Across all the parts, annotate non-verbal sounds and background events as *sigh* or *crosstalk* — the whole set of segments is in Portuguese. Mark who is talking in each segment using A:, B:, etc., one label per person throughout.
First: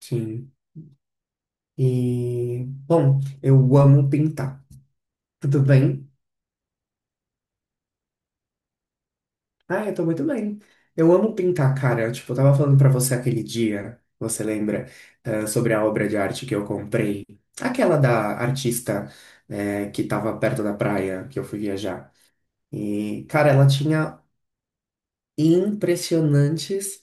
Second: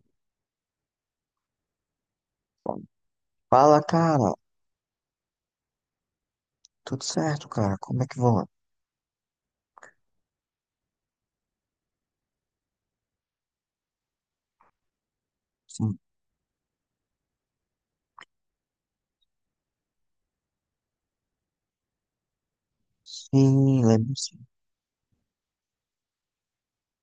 A: Sim. E, bom, eu
B: Fala,
A: amo
B: cara.
A: pintar. Tudo bem?
B: Tudo certo, cara? Como é que vão?
A: Ah, eu tô muito bem. Eu amo pintar, cara. Tipo, eu tava falando pra você aquele dia, você lembra, sobre a
B: Sim,
A: obra de arte que eu comprei? Aquela da artista, que tava perto da praia, que eu fui viajar. E, cara, ela
B: sim, lembro
A: tinha
B: sim.
A: impressionantes,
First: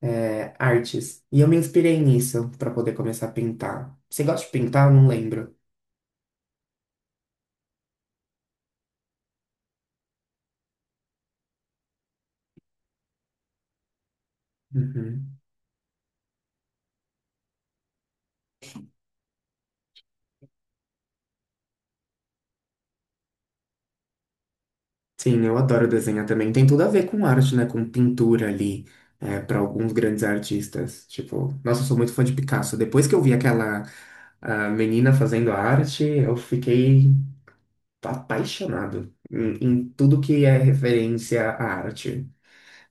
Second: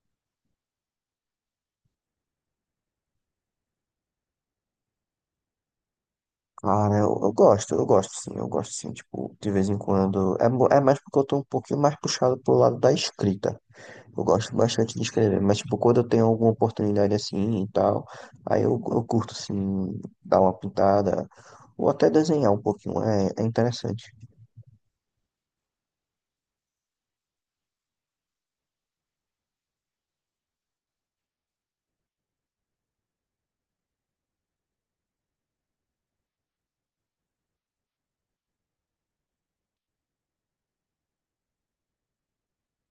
A: artes. E eu me inspirei nisso pra poder começar a pintar. Você gosta de pintar? Eu não lembro.
B: Cara, eu gosto, eu gosto sim, eu gosto sim. Tipo, de vez em quando. É, é mais porque eu tô um pouquinho mais puxado pro lado da escrita. Eu gosto bastante de
A: Uhum.
B: escrever, mas, tipo, quando eu tenho alguma oportunidade assim e tal, aí eu curto, assim, dar uma pintada, ou até desenhar um pouquinho. É, é interessante.
A: Sim, eu adoro desenhar também. Tem tudo a ver com arte, né? Com pintura ali, é, para alguns grandes artistas. Tipo, nossa, eu sou muito fã de Picasso. Depois que eu vi aquela menina fazendo arte, eu fiquei apaixonado em tudo que é referência à arte.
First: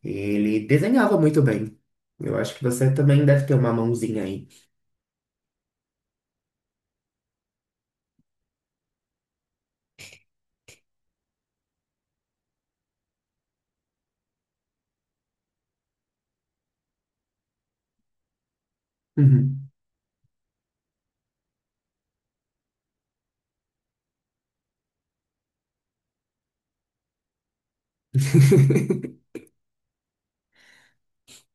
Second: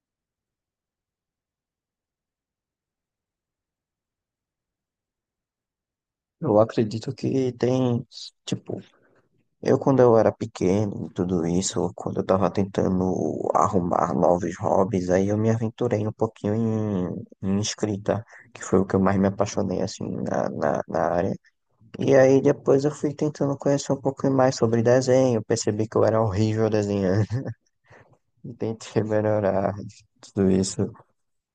A: Ele desenhava muito bem. Eu acho que você também deve ter uma mãozinha aí.
B: Eu acredito que tem, tipo, eu, quando eu era pequeno, e tudo isso, quando eu tava tentando arrumar novos hobbies, aí eu me aventurei um pouquinho em escrita, que foi o que eu mais me
A: Uhum.
B: apaixonei, assim, na área. E aí depois eu fui tentando conhecer um pouco mais sobre desenho, percebi que eu era horrível desenhando, *laughs* e tentei
A: *laughs*
B: melhorar tudo isso.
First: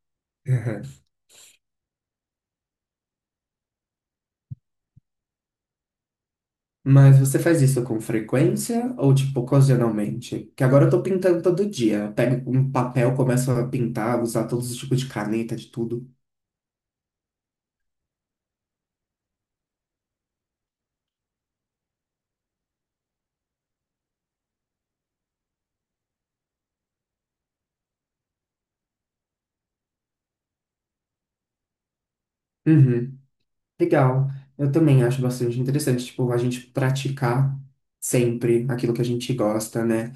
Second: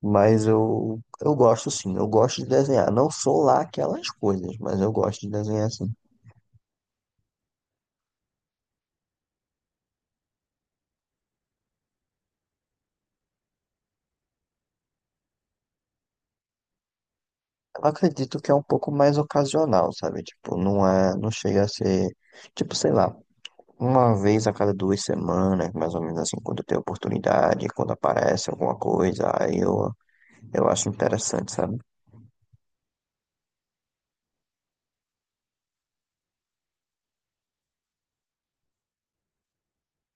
B: Mas eu gosto, sim, eu gosto de desenhar. Não sou lá aquelas coisas, mas eu gosto de desenhar, sim.
A: Mas você faz isso com frequência ou tipo ocasionalmente? Que agora eu tô pintando todo dia. Eu pego um papel, começo a pintar, usar todos os tipos de caneta, de tudo.
B: Eu acredito que é um pouco mais ocasional, sabe? Tipo, não é, não chega a ser, tipo, sei lá, uma vez a cada duas semanas, mais ou menos assim, quando eu tenho oportunidade, quando aparece alguma coisa, aí eu acho interessante, sabe?
A: Uhum. Legal. Eu também acho bastante interessante, tipo, a gente praticar sempre aquilo que a gente gosta, né?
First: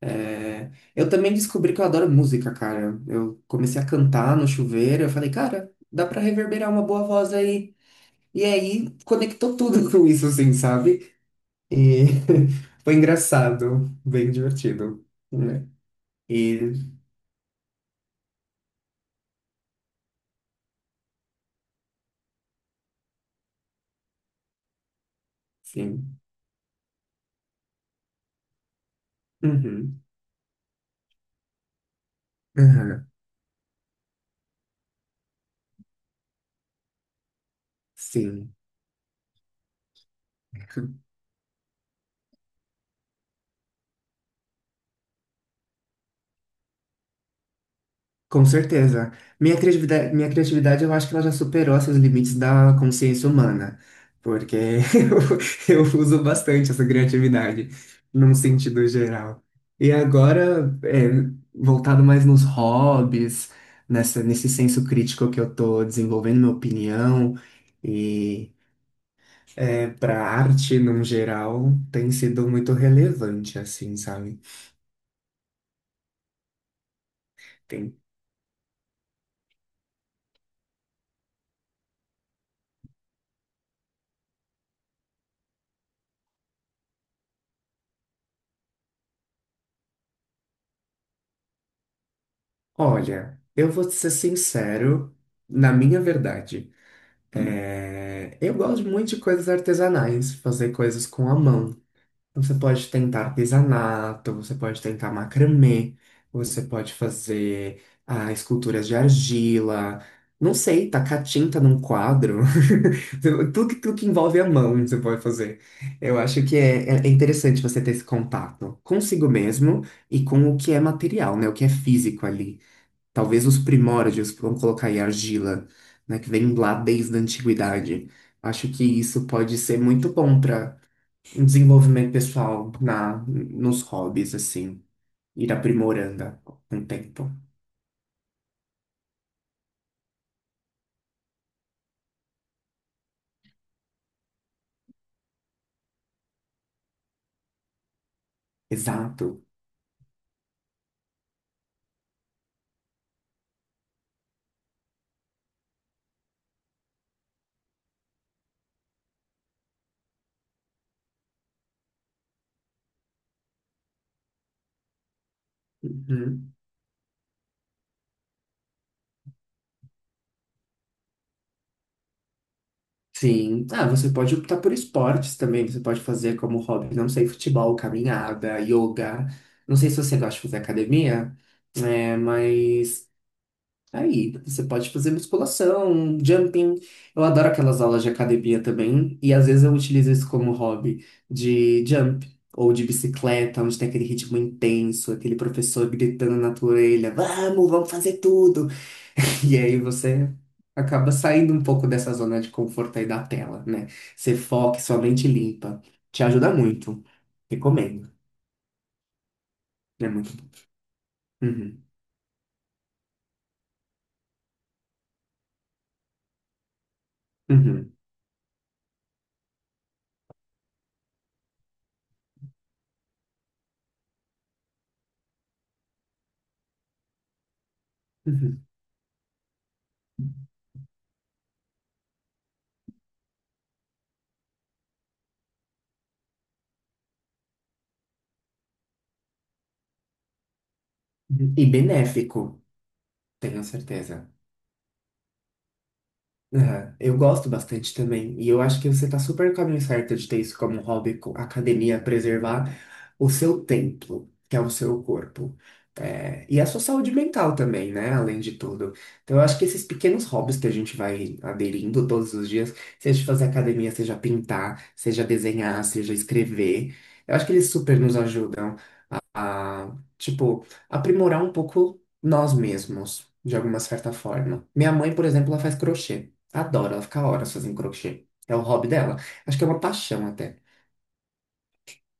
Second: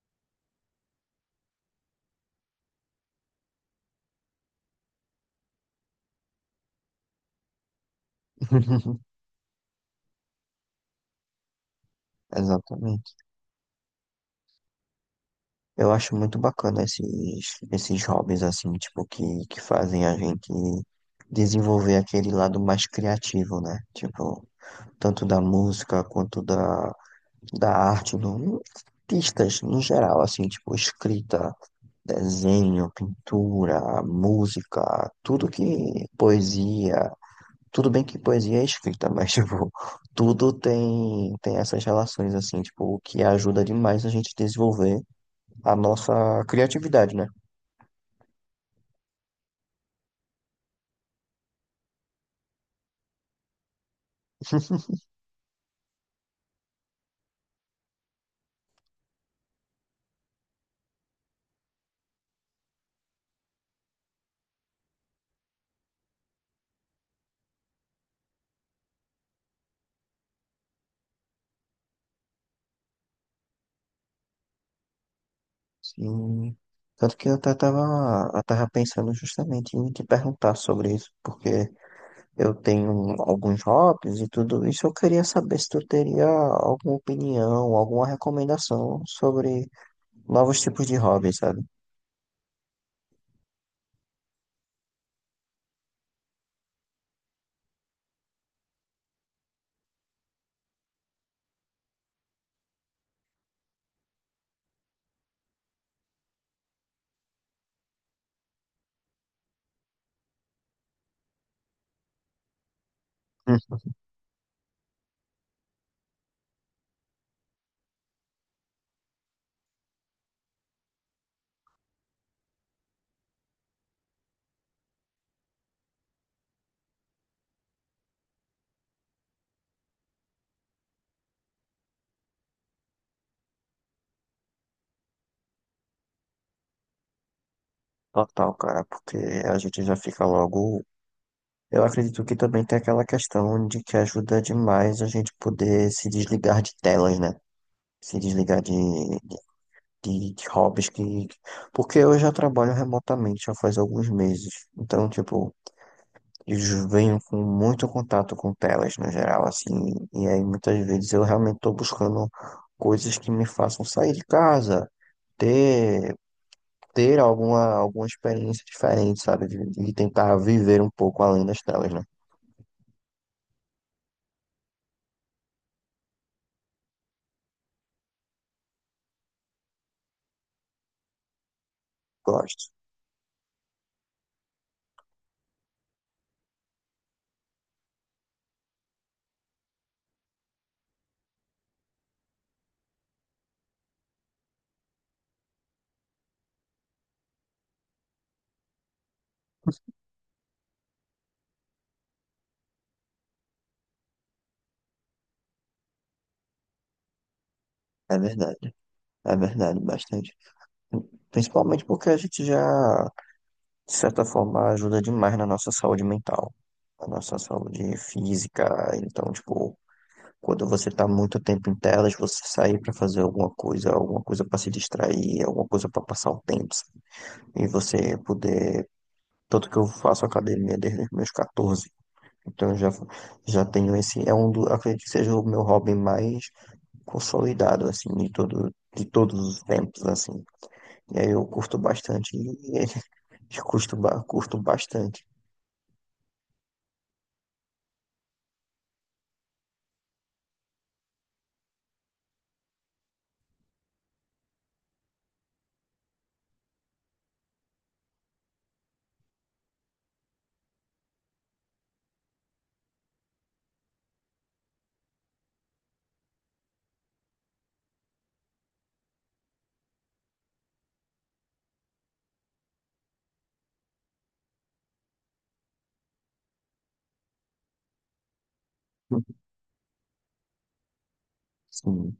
A: É, eu também descobri que eu adoro música, cara. Eu comecei a cantar no chuveiro, eu falei, cara, dá pra reverberar uma boa voz aí. E aí
B: *laughs*
A: conectou tudo *laughs* com isso, assim, sabe? E *laughs* foi
B: Exatamente.
A: engraçado, bem divertido, né?
B: Eu acho muito bacana
A: E
B: esses hobbies assim, tipo, que fazem a gente desenvolver aquele lado mais criativo, né? Tipo, tanto da música
A: sim.
B: quanto da, da arte, no, artistas no
A: Uhum.
B: geral, assim, tipo, escrita, desenho,
A: Aham.
B: pintura, música, tudo que poesia, tudo bem que
A: Sim.
B: poesia é escrita, mas *laughs* tipo, tudo tem essas relações assim, tipo, o que ajuda demais a gente desenvolver a nossa criatividade, né?
A: Com certeza. Minha criatividade, eu acho que ela já superou esses limites da consciência humana, porque *laughs* eu uso bastante essa criatividade, num sentido geral. E agora, é, voltado mais nos hobbies, nesse senso crítico que eu tô desenvolvendo, minha opinião, é, para arte, num geral, tem sido muito relevante, assim, sabe?
B: Sim. Tanto que eu até
A: Tem...
B: tava, eu tava pensando justamente em te perguntar sobre isso, porque eu tenho alguns hobbies e tudo isso. Eu queria saber se tu teria alguma opinião, alguma recomendação sobre novos tipos de hobbies, sabe?
A: Olha, eu vou ser sincero, na minha verdade, é, eu gosto muito de coisas artesanais, fazer coisas com a mão. Então, você pode tentar artesanato, você pode tentar macramê, você pode fazer esculturas de argila, não sei, tacar tinta num quadro. *laughs* Tudo que,
B: Uhum.
A: tudo que envolve a mão você pode fazer. Eu acho que é interessante você ter esse contato consigo mesmo e com o que é material, né? O que é físico ali. Talvez os primórdios, vamos colocar aí argila, né? Que vem lá desde a antiguidade. Acho que isso pode ser muito bom para um desenvolvimento pessoal nos hobbies, assim, ir aprimorando com o tempo.
B: Total, cara, porque a gente já fica logo. Eu acredito que também tem aquela questão de que ajuda demais a gente poder se desligar de telas, né? Se desligar de, de
A: Exato.
B: de, de hobbies que. Porque eu já trabalho remotamente já faz alguns meses. Então, tipo, eu venho com muito contato com telas no geral, assim. E aí muitas vezes eu realmente estou buscando coisas que me façam sair de casa, ter,
A: Uhum.
B: ter alguma, alguma experiência diferente, sabe? E tentar viver um pouco além das telas, né?
A: Sim. Ah, você pode optar por esportes também, você pode fazer como hobby, não sei, futebol, caminhada, yoga. Não sei se você gosta de fazer academia, né,
B: Gosto.
A: mas aí, você pode fazer musculação, jumping. Eu adoro aquelas aulas de academia também. E às vezes eu utilizo isso como hobby de jump ou de bicicleta, onde tem aquele ritmo intenso, aquele professor gritando na tua orelha: Vamos, vamos fazer tudo. *laughs* E aí você acaba saindo um pouco dessa zona de conforto aí da tela, né? Você foca, e sua mente limpa. Te ajuda muito. Recomendo.
B: É verdade, é verdade,
A: É
B: bastante.
A: muito bom.
B: Principalmente
A: Uhum,
B: porque a gente já de certa forma, ajuda demais na nossa saúde mental, na nossa
A: uhum,
B: saúde física. Então, tipo, quando você tá muito tempo em telas, você sair pra fazer alguma coisa pra se distrair, alguma coisa pra passar o tempo, sabe? E você
A: uhum,
B: poder. Tanto que eu faço academia desde os meus 14. Então, eu já, já tenho esse. É um do, acredito que seja o meu hobby mais consolidado, assim, de todo, de todos os tempos, assim. E aí eu
A: uhum. E
B: curto bastante,
A: benéfico,
B: *laughs* e,
A: tenho
B: curto,
A: certeza.
B: curto bastante.
A: Aham. Eu gosto bastante também, e eu acho que você tá super no caminho certo de ter isso como um hobby, academia, preservar o seu templo, que é o seu corpo, é, e a sua saúde mental também, né? Além de tudo. Então, eu acho que esses pequenos hobbies que a gente vai aderindo todos os dias, seja fazer academia, seja pintar, seja desenhar, seja escrever, eu acho que eles super nos ajudam a, tipo, aprimorar um pouco nós mesmos, de alguma certa forma. Minha mãe, por exemplo, ela faz crochê. Adora, ela fica horas fazendo crochê. É o hobby dela. Acho que é uma paixão até.
B: Sim.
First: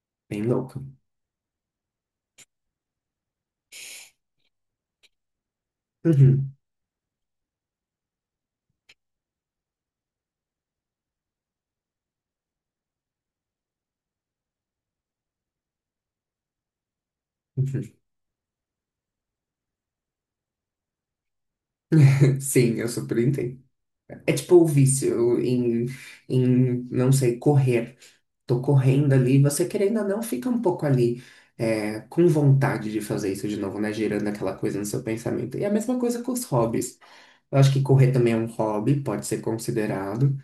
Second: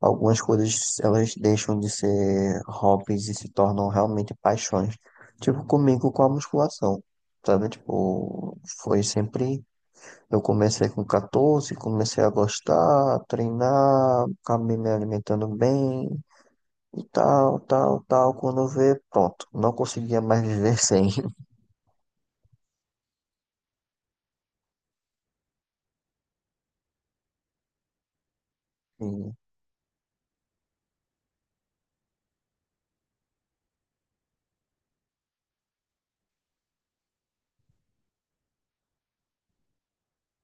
B: Algumas
A: Bem louca.
B: coisas elas deixam de ser hobbies e se tornam realmente paixões. Tipo comigo com a
A: Uhum.
B: musculação, sabe? Tipo, foi sempre. Eu comecei com 14, comecei a gostar, treinar, acabei me alimentando bem e tal, tal,
A: *laughs*
B: tal. Quando eu vê, pronto, não conseguia mais viver sem.
A: Sim, eu super entendo. É tipo o vício em, não sei, correr. Tô
B: *laughs*
A: correndo
B: Sim,
A: ali, você querendo ou não, fica um pouco ali com vontade de fazer isso de novo, né? Gerando aquela coisa no seu pensamento. E é a mesma coisa com os hobbies. Eu acho que correr também é um hobby, pode ser considerado.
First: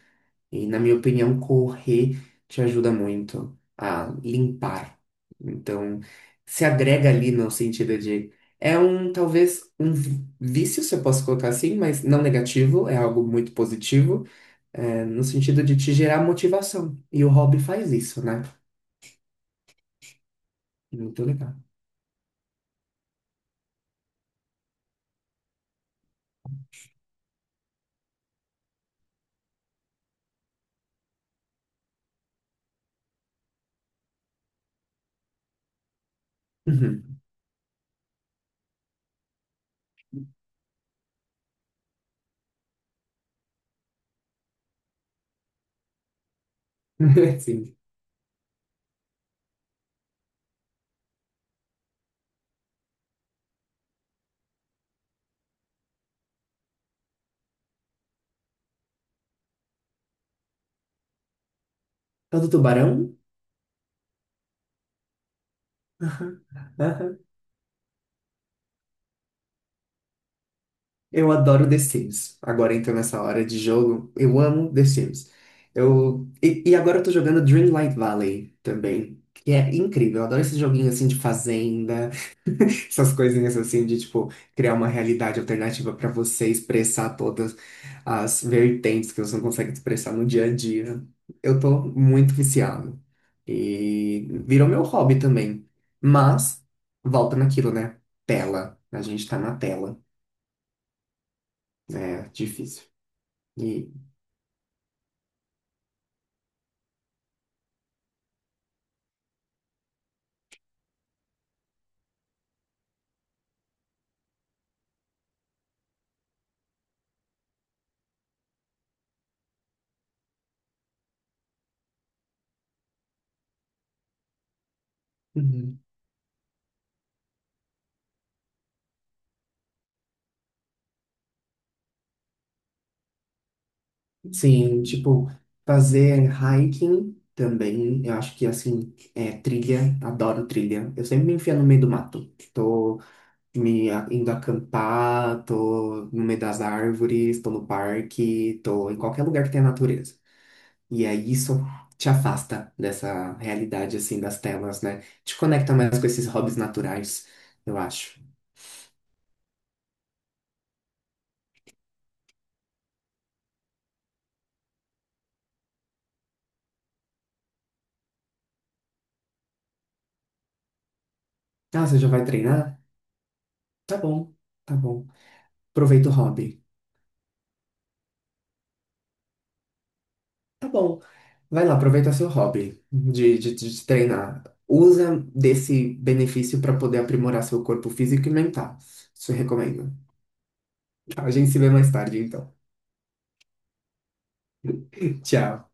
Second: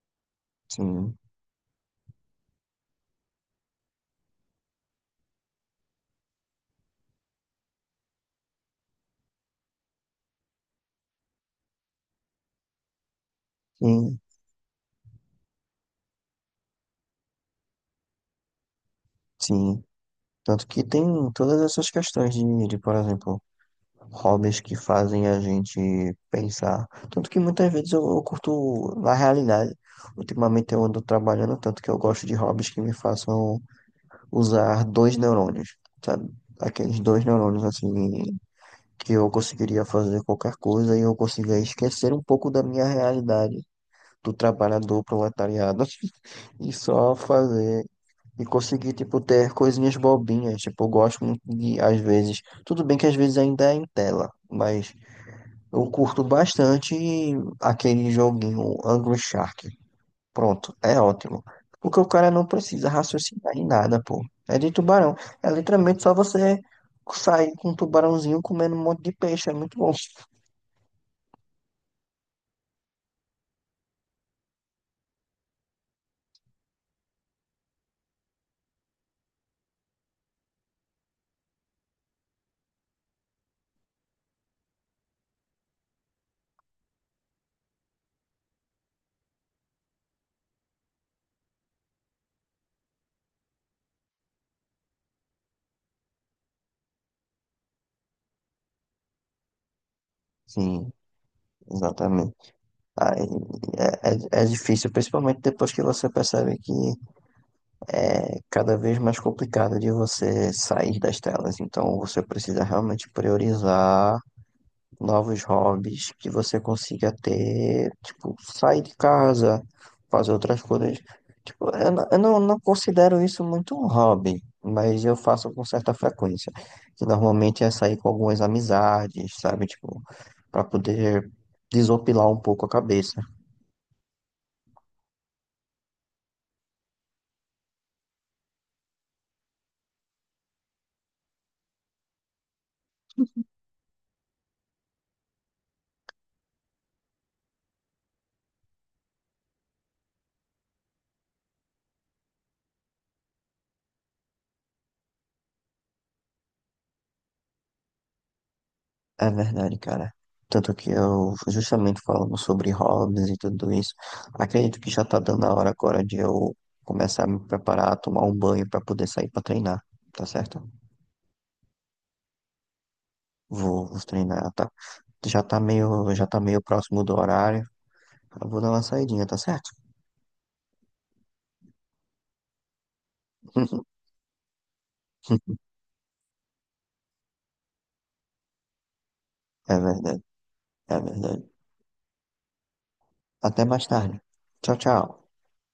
A: E, na minha
B: sim,
A: opinião, correr te ajuda muito a limpar. Então, se agrega ali no sentido de. É um, talvez, um vício, se eu posso colocar assim, mas não negativo, é algo muito
B: sim.
A: positivo, é, no sentido de te gerar motivação. E o hobby faz isso, né?
B: Sim. Tanto que tem
A: Muito legal.
B: todas essas questões de, por exemplo, hobbies que fazem a gente pensar. Tanto que muitas vezes eu curto, na realidade, ultimamente eu ando trabalhando tanto que eu gosto de hobbies que me façam usar dois neurônios, sabe? Aqueles
A: Uhum.
B: dois neurônios assim que eu conseguiria fazer qualquer coisa e eu consiga esquecer um pouco da minha realidade do trabalhador proletariado *laughs* e só
A: *laughs* Sim.
B: fazer e conseguir, tipo, ter coisinhas bobinhas. Tipo, eu gosto muito de, às vezes, tudo bem que às vezes ainda é em tela, mas eu curto bastante aquele joguinho Angry Shark. Pronto, é ótimo. Porque o cara
A: Tal
B: não
A: do
B: precisa
A: tubarão?
B: raciocinar em nada, pô. É de tubarão. É literalmente só
A: Aham,
B: você
A: aham.
B: sair com um tubarãozinho comendo um monte de peixe. É muito bom.
A: Eu adoro The Sims. Agora então nessa hora de jogo, eu amo The Sims. Eu... E agora eu tô jogando Dreamlight Valley também, que é incrível. Eu adoro esse joguinho assim de fazenda. Essas coisinhas assim de tipo criar uma realidade alternativa pra você expressar todas as vertentes que você não consegue expressar no dia a dia. Eu tô muito viciado. E virou meu hobby também. Mas volta naquilo, né? Tela. A gente tá na tela.
B: Sim,
A: É
B: exatamente.
A: difícil.
B: Aí,
A: E.
B: é difícil, principalmente depois que você percebe que é cada vez mais complicado de você sair das telas. Então você precisa realmente priorizar novos hobbies que você consiga ter, tipo, sair de casa, fazer outras coisas. Tipo, eu, eu não, não considero isso muito um hobby, mas eu faço com
A: Uhum.
B: certa frequência. Que normalmente é sair com algumas amizades, sabe? Tipo, para poder desopilar um pouco a cabeça.
A: Sim, tipo, fazer hiking também, eu acho que assim, é trilha, adoro trilha. Eu sempre me enfio no meio do mato. Tô indo acampar, tô no meio das árvores, tô no parque, tô em qualquer lugar que tenha natureza. E é isso te afasta dessa realidade assim das telas, né? Te conecta mais com esses hobbies naturais, eu acho.
B: É verdade, cara. Tanto que eu justamente falando sobre hobbies e tudo isso, acredito que já tá dando a hora agora de eu começar a me preparar, tomar um banho pra poder sair pra treinar, tá certo?
A: Ah, você já vai treinar?
B: Vou,
A: Tá
B: vou
A: bom,
B: treinar, tá?
A: tá bom. Aproveita o
B: Já tá meio
A: hobby.
B: próximo do horário. Eu vou dar uma saidinha, tá certo?
A: Tá bom, vai lá, aproveita seu hobby de
B: *laughs*
A: treinar. Usa desse benefício para poder aprimorar seu corpo físico e mental. Isso eu
B: É
A: recomendo.
B: verdade, é
A: A
B: verdade.
A: gente se vê mais tarde, então.
B: Até mais tarde. Tchau, tchau.
A: Tchau.